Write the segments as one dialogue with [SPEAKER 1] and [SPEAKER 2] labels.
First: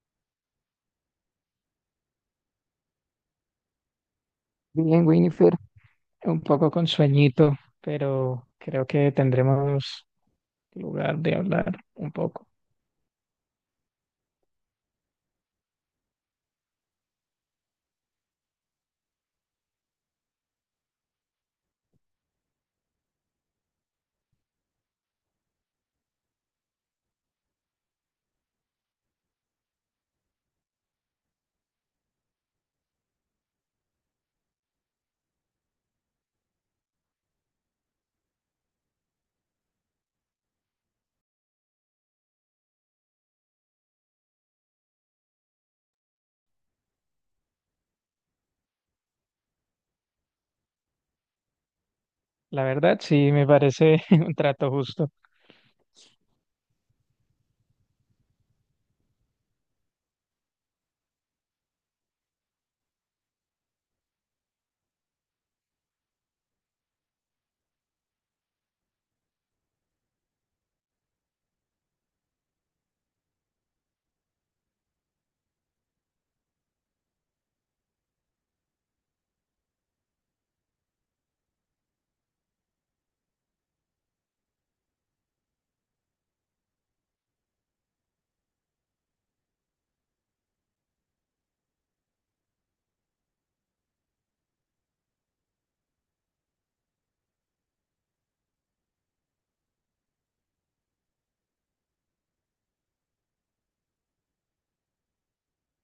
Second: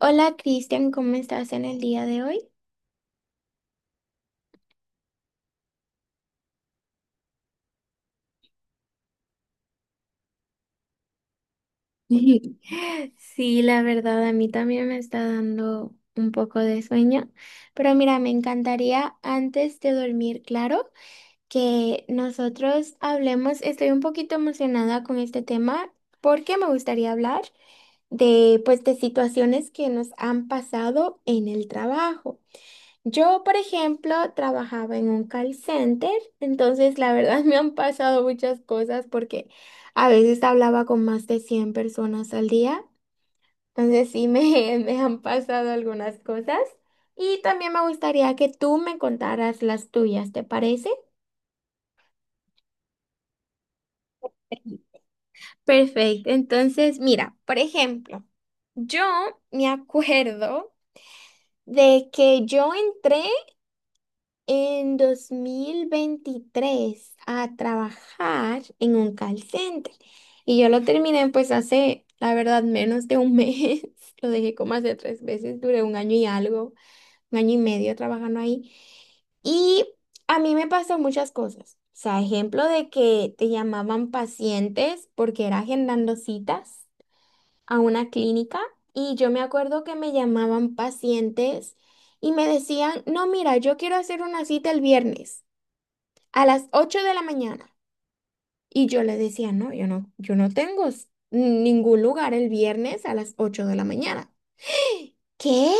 [SPEAKER 1] Hola Cristian, ¿cómo estás en el día de hoy?
[SPEAKER 2] Bien, Winifred, un poco con sueñito, pero creo que tendremos lugar de hablar un poco.
[SPEAKER 1] Sí, la verdad, a mí también me está dando un poco de sueño, pero mira, me encantaría antes de dormir, claro, que nosotros hablemos. Estoy un poquito emocionada con este tema porque me gustaría hablar pues, de situaciones que nos han pasado en el trabajo. Yo, por ejemplo, trabajaba en un call center, entonces la verdad me han pasado muchas cosas porque a veces hablaba con más de 100 personas al día. Entonces sí me, me han pasado algunas cosas y también me gustaría que tú me contaras las tuyas, ¿te parece?
[SPEAKER 2] La verdad, sí, me parece un trato justo.
[SPEAKER 1] Perfecto, entonces mira, por ejemplo, yo me acuerdo de que yo entré en 2023 a trabajar en un call center. Y yo lo terminé pues hace, la verdad, menos de un mes. Lo dejé como hace tres veces, duré un año y algo, un año y medio trabajando ahí. Y a mí me pasó muchas cosas. O sea, ejemplo de que te llamaban pacientes porque era agendando citas a una clínica. Y yo me acuerdo que me llamaban pacientes y me decían, no, mira, yo quiero hacer una cita el viernes a las 8 de la mañana. Y yo le decía, no, yo no tengo ningún lugar el viernes a las 8 de la mañana. ¿Qué?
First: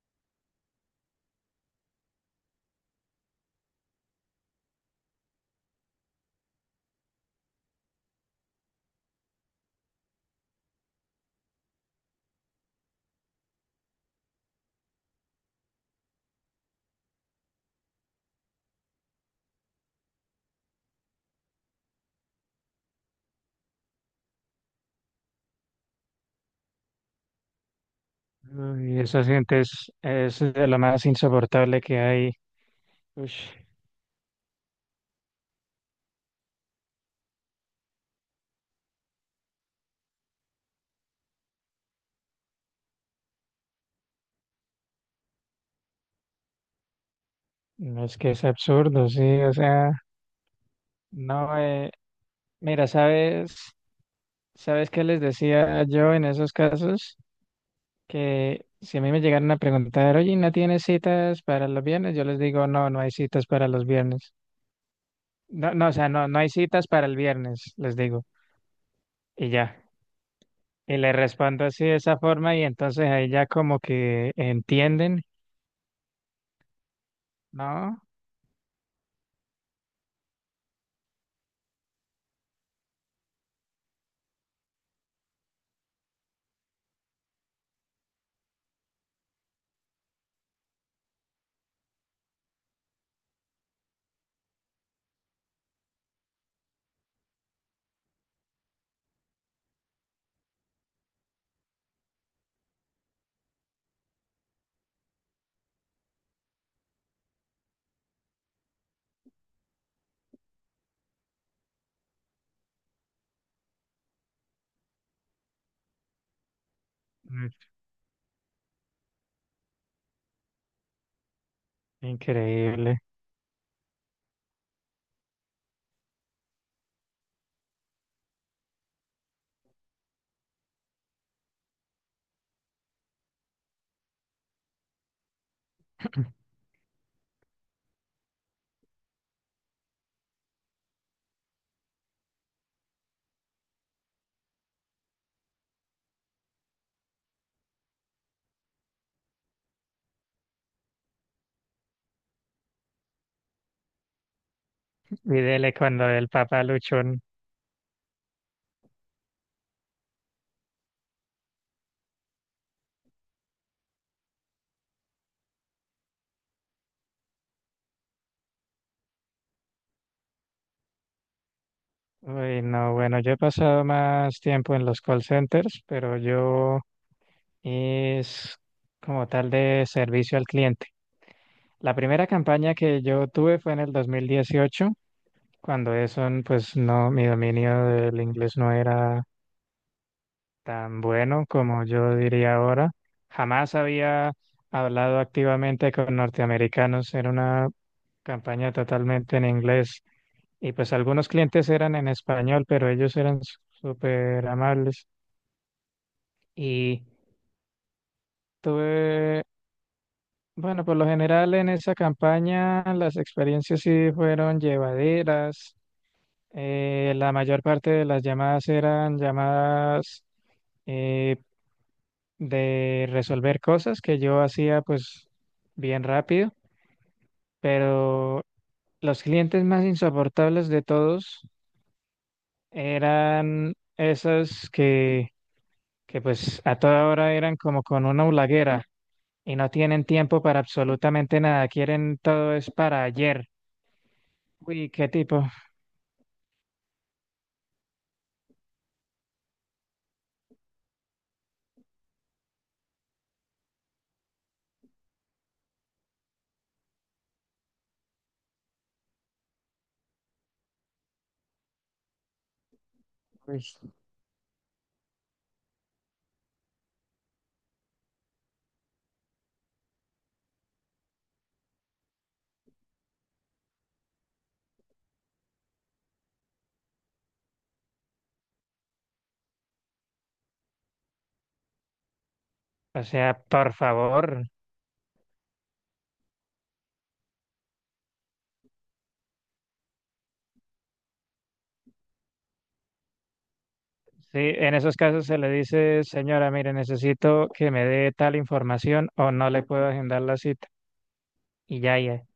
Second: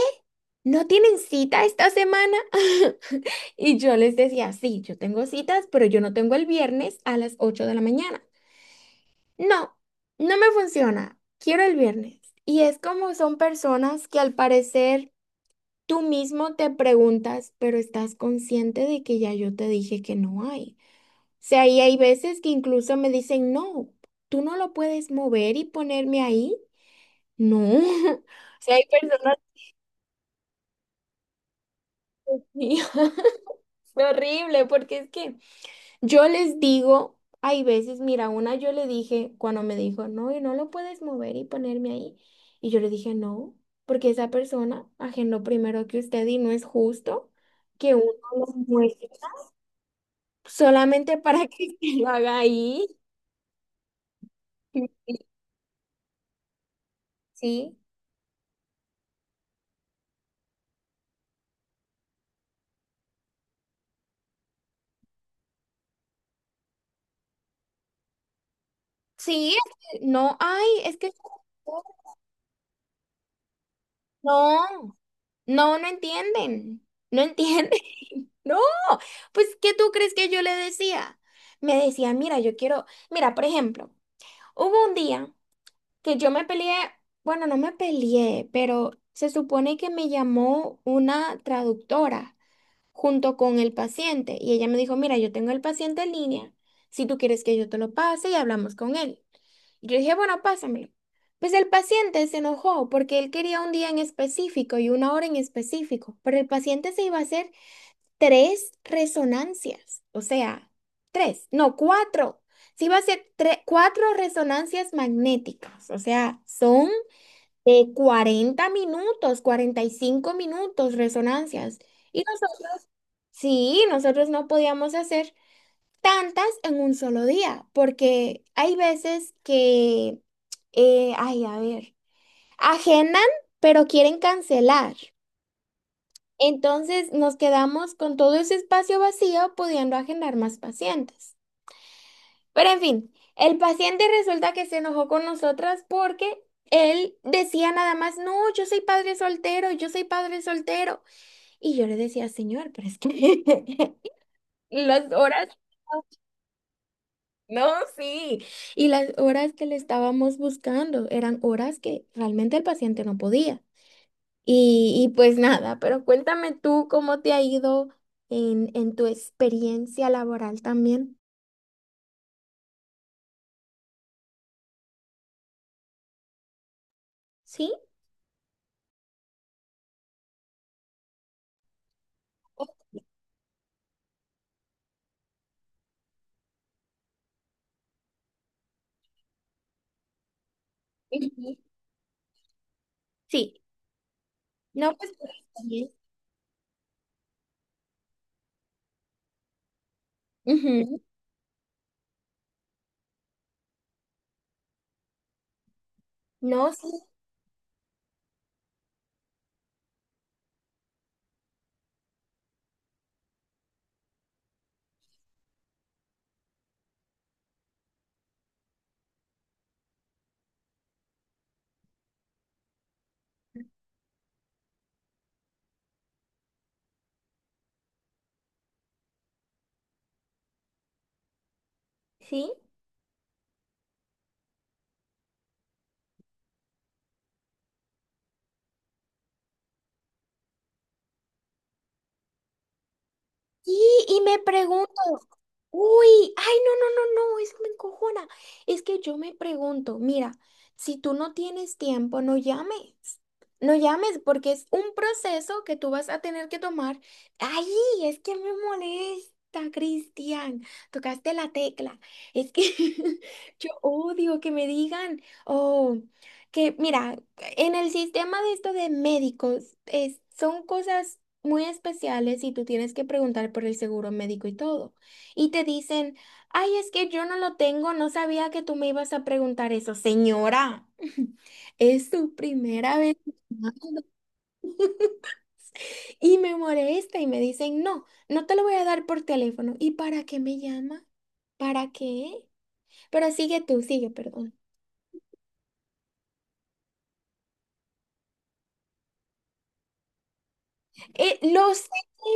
[SPEAKER 1] ¿No tienen cita esta semana? Y yo les decía, sí, yo tengo citas, pero yo no tengo el viernes a las 8 de la mañana. No, no me funciona. Quiero el viernes. Y es como son personas que, al parecer, tú mismo te preguntas, pero estás consciente de que ya yo te dije que no hay. Sea, y hay veces que incluso me dicen, no, tú no lo puedes mover y ponerme ahí. No. O sea, hay
[SPEAKER 2] Y esa
[SPEAKER 1] personas.
[SPEAKER 2] gente es de lo más insoportable que hay.
[SPEAKER 1] Sí,
[SPEAKER 2] Ush,
[SPEAKER 1] fue horrible, porque es que yo les digo, hay veces, mira, una yo le dije cuando me dijo, no, y no lo puedes mover y ponerme ahí. Y yo le dije, no, porque esa persona agendó primero que usted y no es justo que
[SPEAKER 2] no
[SPEAKER 1] uno
[SPEAKER 2] es que es
[SPEAKER 1] lo
[SPEAKER 2] absurdo,
[SPEAKER 1] muestre
[SPEAKER 2] sí, o sea,
[SPEAKER 1] solamente para
[SPEAKER 2] no,
[SPEAKER 1] que usted lo haga ahí.
[SPEAKER 2] mira, ¿sabes qué les decía yo en esos casos?
[SPEAKER 1] Sí.
[SPEAKER 2] Que si a mí me llegaran a preguntar, oye, ¿no tienes citas para los viernes? Yo les digo, no, no hay citas para los viernes. No, no, o sea, no, no hay citas para el viernes, les digo, y
[SPEAKER 1] Sí,
[SPEAKER 2] ya.
[SPEAKER 1] es que no, ay,
[SPEAKER 2] Y
[SPEAKER 1] es
[SPEAKER 2] le
[SPEAKER 1] que
[SPEAKER 2] respondo así de esa forma y entonces ahí ya como que
[SPEAKER 1] no,
[SPEAKER 2] entienden,
[SPEAKER 1] no, no entienden, no entienden.
[SPEAKER 2] ¿no?
[SPEAKER 1] No, pues, ¿qué tú crees que yo le decía? Me decía, mira, yo quiero, mira, por ejemplo, hubo un día que yo me peleé, bueno, no me peleé, pero se supone que me llamó una traductora junto con el paciente y ella me dijo, mira, yo tengo el paciente en línea, si tú quieres que yo te lo pase y hablamos con él. Yo dije, bueno, pásamelo. Pues el paciente se enojó porque él quería un día en específico y una hora en específico, pero el paciente se iba a hacer tres resonancias, o sea, tres, no, cuatro. Se iba a hacer cuatro resonancias magnéticas, o sea, son
[SPEAKER 2] Mm.
[SPEAKER 1] de 40 minutos, 45 minutos resonancias. Y nosotros,
[SPEAKER 2] Increíble.
[SPEAKER 1] sí, nosotros no podíamos hacer tantas en un solo día, porque hay veces que, ay, a ver, agendan, pero quieren cancelar. Entonces nos quedamos con todo ese espacio vacío pudiendo agendar más pacientes. Pero en fin, el paciente resulta que se enojó con nosotras porque él decía nada más, no, yo soy padre soltero, yo soy padre soltero. Y yo le decía, señor, pero es que las
[SPEAKER 2] Y
[SPEAKER 1] horas.
[SPEAKER 2] dele cuando el papá luchón.
[SPEAKER 1] No, sí. Y las horas que le estábamos buscando eran horas que realmente el paciente no podía. Y pues nada, pero cuéntame tú cómo te ha ido en tu experiencia laboral también.
[SPEAKER 2] Uy, no, bueno, yo he pasado más tiempo en los call centers, pero yo
[SPEAKER 1] ¿Sí?
[SPEAKER 2] es como tal de servicio al cliente. La primera campaña que yo tuve fue en el 2018 cuando eso, pues no, mi dominio del inglés no era tan bueno
[SPEAKER 1] Ujú.
[SPEAKER 2] como yo diría ahora.
[SPEAKER 1] Sí.
[SPEAKER 2] Jamás había
[SPEAKER 1] No, pues,
[SPEAKER 2] hablado
[SPEAKER 1] está bien.
[SPEAKER 2] activamente con norteamericanos. Era una campaña totalmente en inglés. Y pues
[SPEAKER 1] Ujú.
[SPEAKER 2] algunos clientes eran en español, pero ellos eran súper amables.
[SPEAKER 1] No, sí,
[SPEAKER 2] Y tuve, bueno, por lo general en esa campaña las experiencias sí fueron llevaderas. La mayor parte de las llamadas eran llamadas eh, de resolver cosas que yo hacía pues bien rápido, pero los clientes más insoportables de todos
[SPEAKER 1] sí.
[SPEAKER 2] eran esos que pues a toda hora eran como con una hulaguera y no tienen tiempo para absolutamente nada, quieren todo es para ayer.
[SPEAKER 1] Y me
[SPEAKER 2] Uy,
[SPEAKER 1] pregunto.
[SPEAKER 2] qué tipo.
[SPEAKER 1] Uy, ay, no, no, no, no, eso me encojona. Es que yo me pregunto, mira, si tú no tienes tiempo, no llames. No llames porque es un proceso que tú vas a tener que tomar. Ay, es que me molesta, Cristian. Tocaste la tecla. Es que
[SPEAKER 2] Uy.
[SPEAKER 1] yo odio que me digan, oh, que mira, en el sistema de esto de médicos, son cosas muy especiales y tú tienes que preguntar por el seguro médico y todo, y te dicen, ay, es que yo no lo tengo, no sabía que tú me ibas a preguntar eso, señora. Es tu primera
[SPEAKER 2] O
[SPEAKER 1] vez,
[SPEAKER 2] sea, por
[SPEAKER 1] ¿no?
[SPEAKER 2] favor.
[SPEAKER 1] Y me molesta y me dicen, no, no te lo voy a dar por teléfono. ¿Y para qué me llama? ¿Para qué? Pero sigue tú, sigue,
[SPEAKER 2] Sí,
[SPEAKER 1] perdón.
[SPEAKER 2] en esos casos se le dice, señora, mire, necesito que me dé tal información o no le puedo agendar la cita.
[SPEAKER 1] Lo
[SPEAKER 2] Y
[SPEAKER 1] sé,
[SPEAKER 2] ya, ya.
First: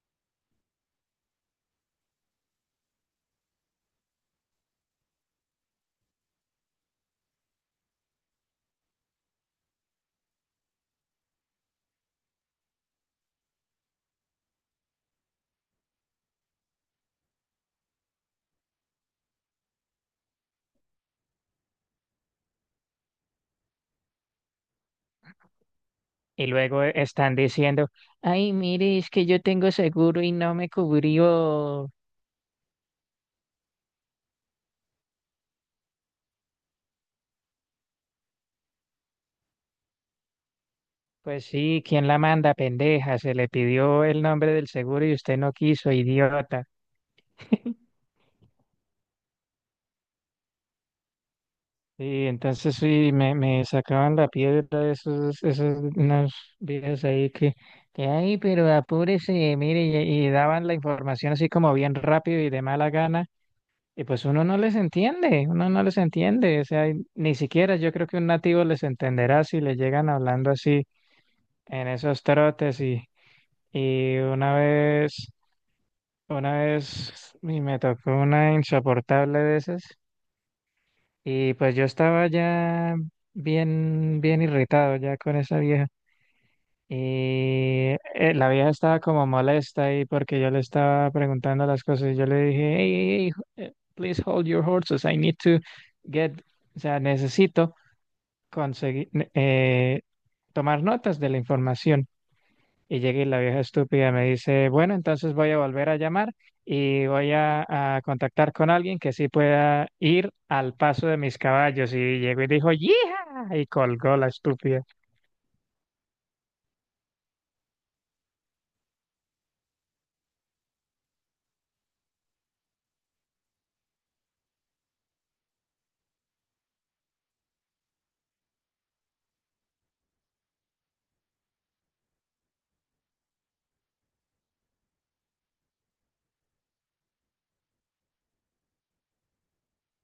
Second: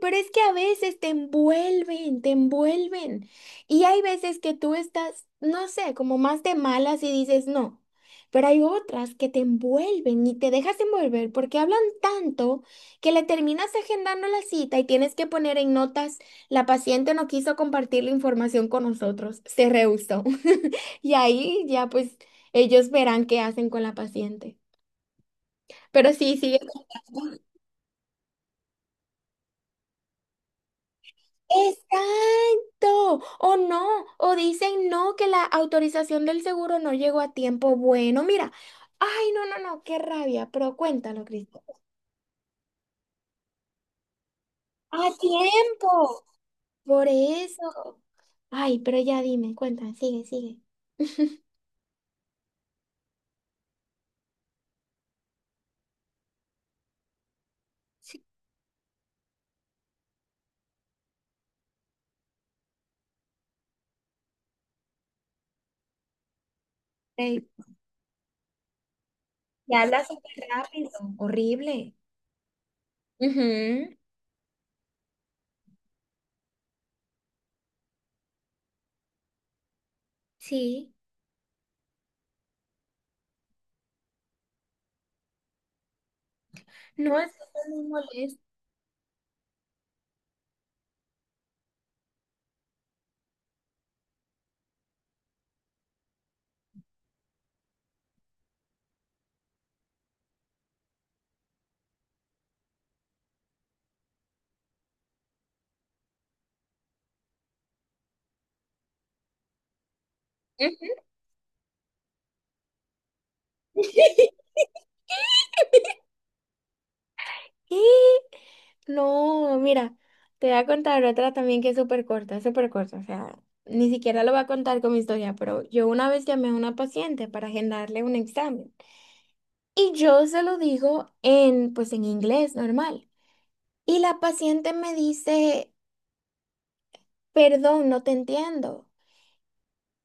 [SPEAKER 1] pero es que a veces te envuelven, te envuelven. Y hay veces que tú estás, no sé, como más de malas y dices no. Pero hay otras que te envuelven y te dejas envolver porque hablan tanto que le terminas agendando la cita y tienes que poner en notas, la paciente no quiso compartir la información con nosotros, se rehusó. Y ahí ya pues ellos verán qué hacen con la paciente. Pero sí,
[SPEAKER 2] Y
[SPEAKER 1] sigue.
[SPEAKER 2] luego están diciendo, ay, mire, es que yo tengo seguro y no me cubrió.
[SPEAKER 1] Exacto, o no, o dicen no, que la autorización del seguro no llegó a tiempo. Bueno, mira, ay, no, no, no, qué rabia, pero cuéntalo,
[SPEAKER 2] Pues
[SPEAKER 1] Cristo.
[SPEAKER 2] sí, ¿quién la manda, pendeja? Se le pidió el nombre del
[SPEAKER 1] A
[SPEAKER 2] seguro y usted no quiso,
[SPEAKER 1] tiempo,
[SPEAKER 2] idiota.
[SPEAKER 1] por eso. Ay, pero ya dime, cuéntame, sigue, sigue.
[SPEAKER 2] Y entonces sí, me sacaban la piedra esos unos viejas ahí que,
[SPEAKER 1] Sí,
[SPEAKER 2] ay, pero apúrese, mire, y daban la información así como bien rápido y de mala gana. Y pues uno no les entiende, uno no les entiende, o sea, y ni
[SPEAKER 1] eh,
[SPEAKER 2] siquiera yo creo que un nativo les entenderá si
[SPEAKER 1] y
[SPEAKER 2] le
[SPEAKER 1] habla
[SPEAKER 2] llegan
[SPEAKER 1] súper
[SPEAKER 2] hablando así
[SPEAKER 1] rápido,
[SPEAKER 2] en
[SPEAKER 1] horrible.
[SPEAKER 2] esos trotes y,
[SPEAKER 1] Ujú.
[SPEAKER 2] y una vez y me tocó una insoportable de esas
[SPEAKER 1] Sí.
[SPEAKER 2] y pues yo estaba ya bien, bien irritado ya con esa vieja.
[SPEAKER 1] No, eso es muy
[SPEAKER 2] Y
[SPEAKER 1] molesto.
[SPEAKER 2] la vieja estaba como molesta ahí porque yo le estaba preguntando las cosas. Y yo le dije, hey, hey, hey, please hold your horses. I need to get, o sea, necesito conseguir, eh, tomar notas de la información. Y llega y la vieja estúpida me dice, bueno, entonces voy a volver a llamar y voy a contactar con alguien que sí pueda ir al paso de mis caballos. Y llegó y dijo, ¡yija! Y colgó la estúpida.
[SPEAKER 1] ¿Qué? No, mira, te voy a contar otra también que es súper corta, súper corta. O sea, ni siquiera lo voy a contar con mi historia, pero yo una vez llamé a una paciente para agendarle un examen. Y yo se lo digo en, pues en inglés normal. Y la paciente me dice, perdón, no te entiendo.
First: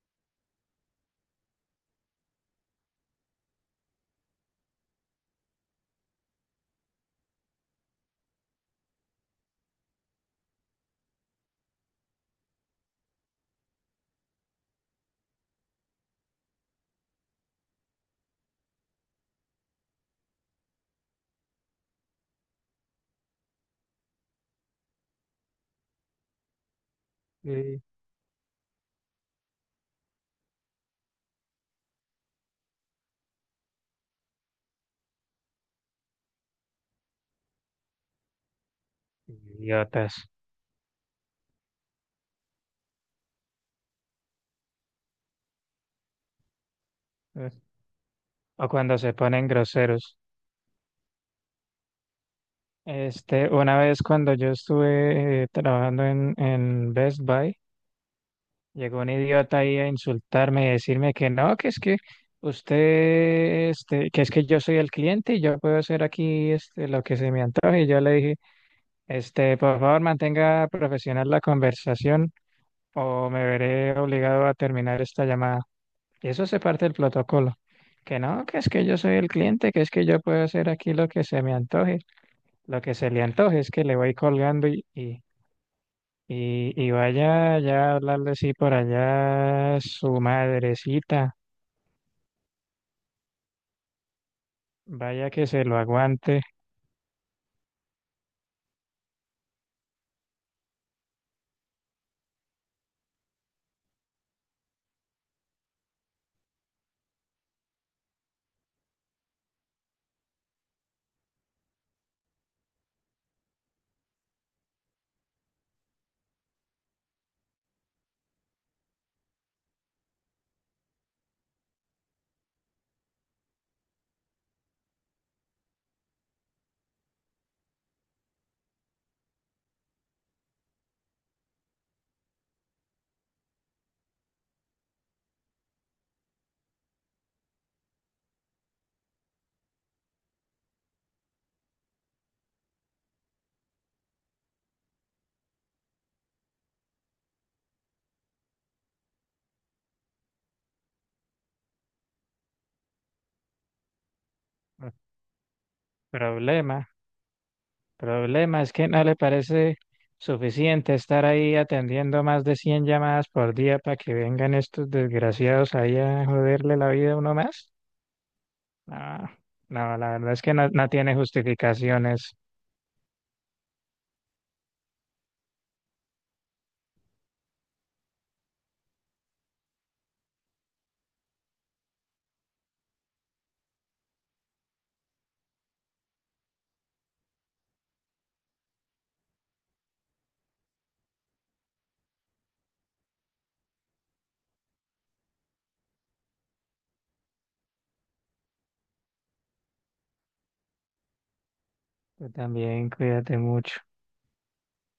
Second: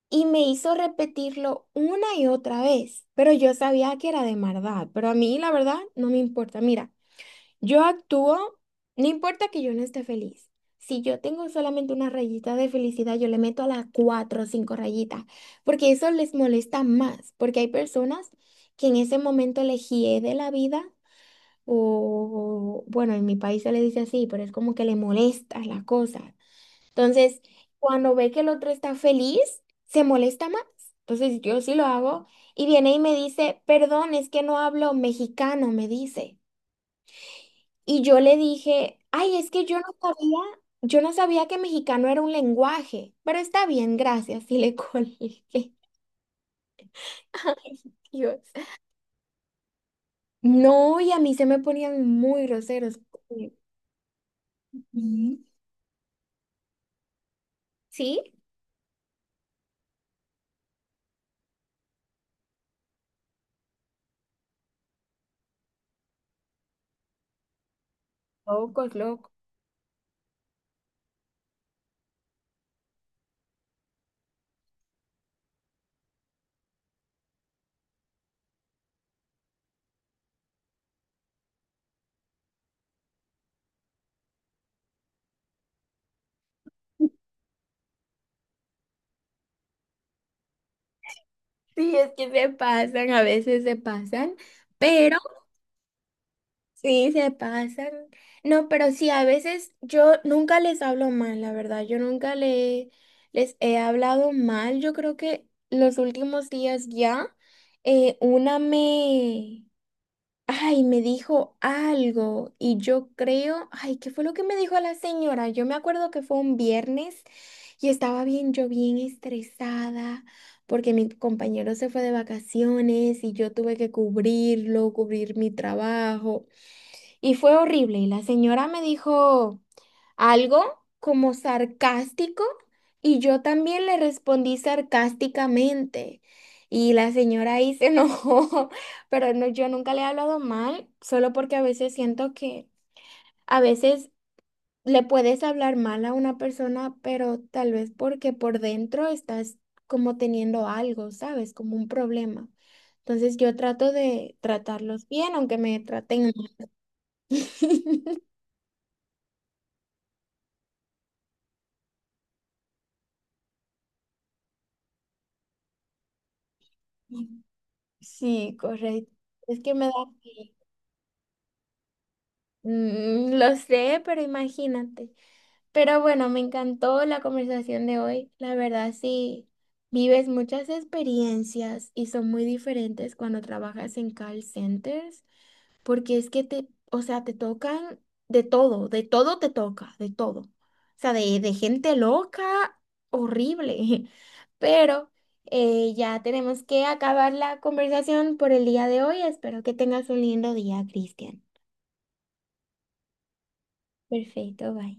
[SPEAKER 1] Y me hizo repetirlo una y otra vez. Pero yo sabía que era de maldad. Pero a mí, la verdad, no me importa. Mira. Yo actúo, no importa que yo no esté feliz. Si yo tengo solamente una rayita de felicidad, yo le meto a las cuatro o cinco rayitas, porque eso les molesta más, porque hay personas que en ese momento les hiede la vida, o bueno, en mi país se le dice así, pero es como que le molesta la cosa. Entonces,
[SPEAKER 2] Sí.
[SPEAKER 1] cuando ve que el otro está feliz, se molesta más. Entonces, yo sí lo hago y viene y me dice, perdón, es que no hablo mexicano, me dice. Y yo le dije, ay, es que
[SPEAKER 2] Idiotas.
[SPEAKER 1] yo no sabía que mexicano era un lenguaje, pero está bien, gracias, y le colgué. Ay, Dios.
[SPEAKER 2] O cuando se ponen groseros.
[SPEAKER 1] No, y a mí se me ponían muy groseros.
[SPEAKER 2] Este,
[SPEAKER 1] Sí.
[SPEAKER 2] una vez cuando yo
[SPEAKER 1] Ujú.
[SPEAKER 2] estuve trabajando en Best Buy,
[SPEAKER 1] Sí,
[SPEAKER 2] llegó un idiota ahí a insultarme y decirme que no, que es que usted, que es que yo soy el cliente y yo puedo hacer aquí lo que se me antoje. Y yo le dije,
[SPEAKER 1] locos, locos.
[SPEAKER 2] por favor, mantenga profesional la conversación o me veré obligado a terminar esta llamada. Y eso se parte del protocolo. Que no, que es que yo soy el cliente, que es que yo puedo hacer aquí lo que se me antoje. Lo que se le antoje es que le voy colgando y vaya ya a hablarle así por allá a su madrecita,
[SPEAKER 1] Sí, es que se pasan, a veces se pasan, pero...
[SPEAKER 2] vaya que se lo aguante.
[SPEAKER 1] Sí, se pasan. No, pero sí, a veces yo nunca les hablo mal, la verdad. Yo nunca les he hablado mal. Yo creo que los últimos días ya, una me, ay, me dijo algo y yo creo, ay, ¿qué fue lo que me dijo la señora? Yo me acuerdo que fue un viernes y estaba bien, yo bien estresada porque mi compañero se fue de vacaciones y yo tuve que cubrirlo, cubrir mi trabajo. Y fue horrible. Y la señora me dijo algo como sarcástico y yo también le respondí sarcásticamente. Y la señora ahí se enojó. Pero no, yo nunca le he hablado mal, solo porque a veces siento que a veces le puedes hablar mal a una persona, pero tal vez porque por dentro estás como teniendo algo, ¿sabes? Como un problema. Entonces yo trato de
[SPEAKER 2] mm,
[SPEAKER 1] tratarlos bien, aunque me traten
[SPEAKER 2] Problema,
[SPEAKER 1] mal.
[SPEAKER 2] problema es que no le parece suficiente estar ahí atendiendo más de 100 llamadas por día para que vengan estos desgraciados ahí a joderle la vida a uno más.
[SPEAKER 1] Sí, correcto.
[SPEAKER 2] No,
[SPEAKER 1] Es que me da...
[SPEAKER 2] no, la verdad es que
[SPEAKER 1] pi-
[SPEAKER 2] no, no tiene justificaciones.
[SPEAKER 1] Lo sé, pero imagínate. Pero bueno, me encantó la conversación de hoy. La verdad, sí, vives muchas experiencias y son muy diferentes cuando trabajas en call centers. Porque es que te, o sea, te tocan de todo te toca, de todo. O sea, de gente loca, horrible. Pero ya tenemos que acabar la conversación por el día de hoy. Espero que tengas un lindo día, Cristian.
[SPEAKER 2] Tú también cuídate mucho.
[SPEAKER 1] Perfecto, bye.